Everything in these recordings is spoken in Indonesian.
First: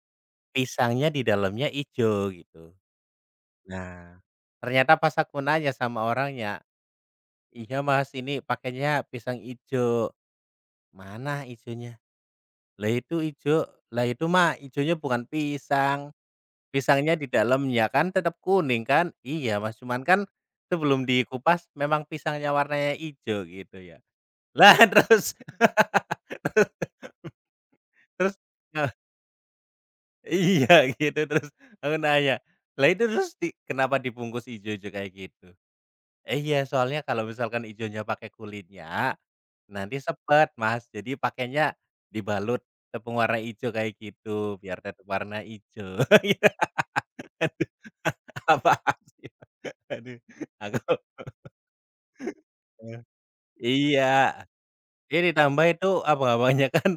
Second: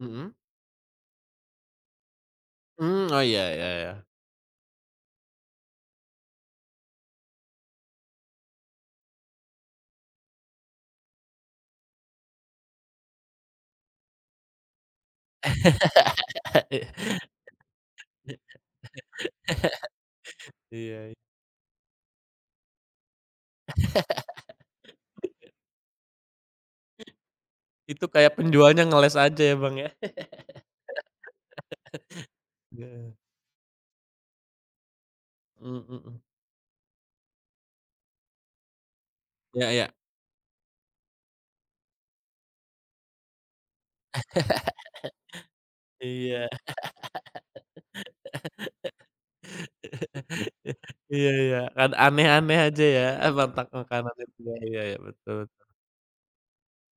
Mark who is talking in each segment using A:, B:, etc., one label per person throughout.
A: Mhm.
B: Pisangnya di dalamnya hijau gitu,
A: Mmm, oh iya iya iya.
B: nah ternyata pas aku nanya sama orangnya, "Iya Mas, ini pakainya pisang hijau, 'mana hijaunya?' Lah itu hijau, 'lah itu mah hijaunya bukan pisang, pisangnya di dalam ya kan tetap kuning kan,' iya Mas, cuman kan sebelum
A: Iya.
B: dikupas memang pisangnya warnanya hijau" gitu ya, lah terus,
A: Mhm. Itu
B: terus,
A: kayak penjualnya
B: heeh.
A: ngeles aja ya Bang, ya,
B: Iya gitu terus aku nanya, "Lah itu
A: aduh.
B: terus di kenapa dibungkus hijau-hijau kayak gitu,
A: Mmm, mhm.
B: 'iya soalnya kalau misalkan hijaunya pakai kulitnya,
A: Iya iya.
B: nanti sepet Mas, jadi pakainya, dibalut tepung warna hijau kayak gitu biar tetap warna hijau'"
A: Iya,
B: iya apaan sih aduh aku,
A: iya iya kan aneh aneh aja
B: heeh,
A: ya, eh, mentak
B: iya,
A: makanan itu iya iya iya
B: dia
A: betul.
B: ditambah itu apa apanya kan,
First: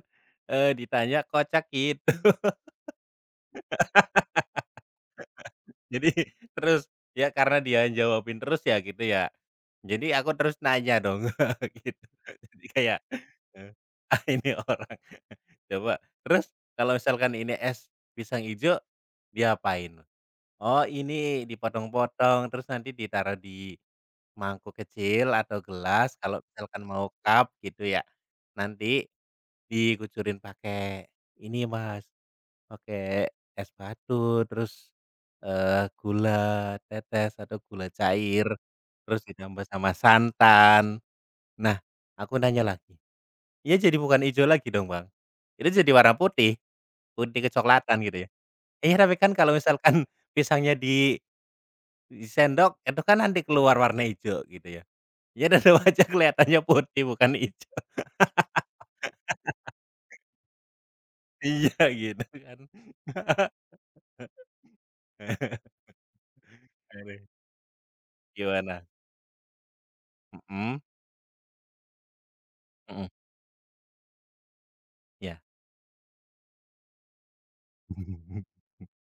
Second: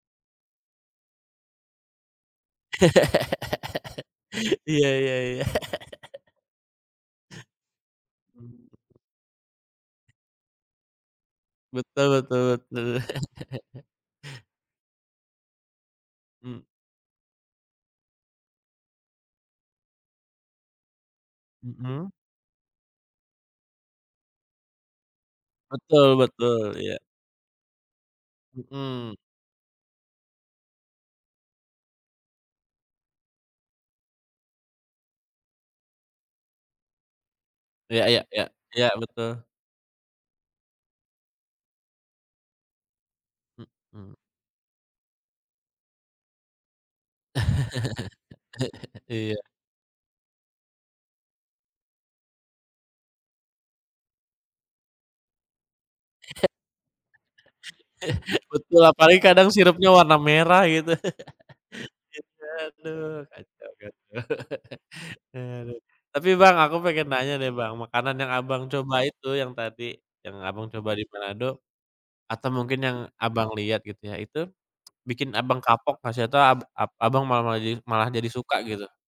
B: eee, ditanya kocak gitu
A: Iya iya iya.
B: jadi terus ya karena dia jawabin terus
A: Mhm.
B: ya gitu ya, jadi aku terus nanya dong gitu
A: Betul betul
B: jadi
A: betul.
B: kayak, heeh, ini orang coba, "Terus
A: Mmm.
B: kalau misalkan ini es pisang hijau, diapain?" "Oh ini
A: Mhm.
B: dipotong-potong terus nanti ditaruh di, mangkuk kecil atau
A: Betul
B: gelas kalau
A: betul
B: misalkan
A: iya.
B: mau cup gitu ya nanti,
A: Mhm.
B: dikucurin pakai ini Mas, pakai es batu terus, eee, gula tetes atau gula
A: Iya iya iya
B: cair,
A: iya
B: terus
A: betul.
B: ditambah sama santan." Nah aku nanya lagi, "Ya jadi
A: Mhm.
B: bukan hijau lagi dong Bang? Itu jadi warna putih, putih kecoklatan gitu ya? 'iya tapi kan
A: Iya.
B: kalau misalkan pisangnya di, di sendok itu kan nanti keluar warna hijau gitu ya,' ya tetap aja kelihatannya putih bukan hijau."
A: Betul apalagi kadang sirupnya warna merah gitu,
B: Iya gitu kan.
A: [unintelligible] aduh kacau kacau kacau aduh tapi Bang, aku pengen
B: Aduh.
A: nanya deh Bang, makanan yang Abang,
B: Gimana?
A: coba itu yang tadi yang Abang,
B: Mhm.
A: coba di Manado, atau mungkin yang
B: Mhm.
A: Abang, lihat gitu ya itu bikin
B: Iya.
A: Abang, kapok atau gak sih atau ab ab Abang, malah malah jadi malah jadi suka gitu?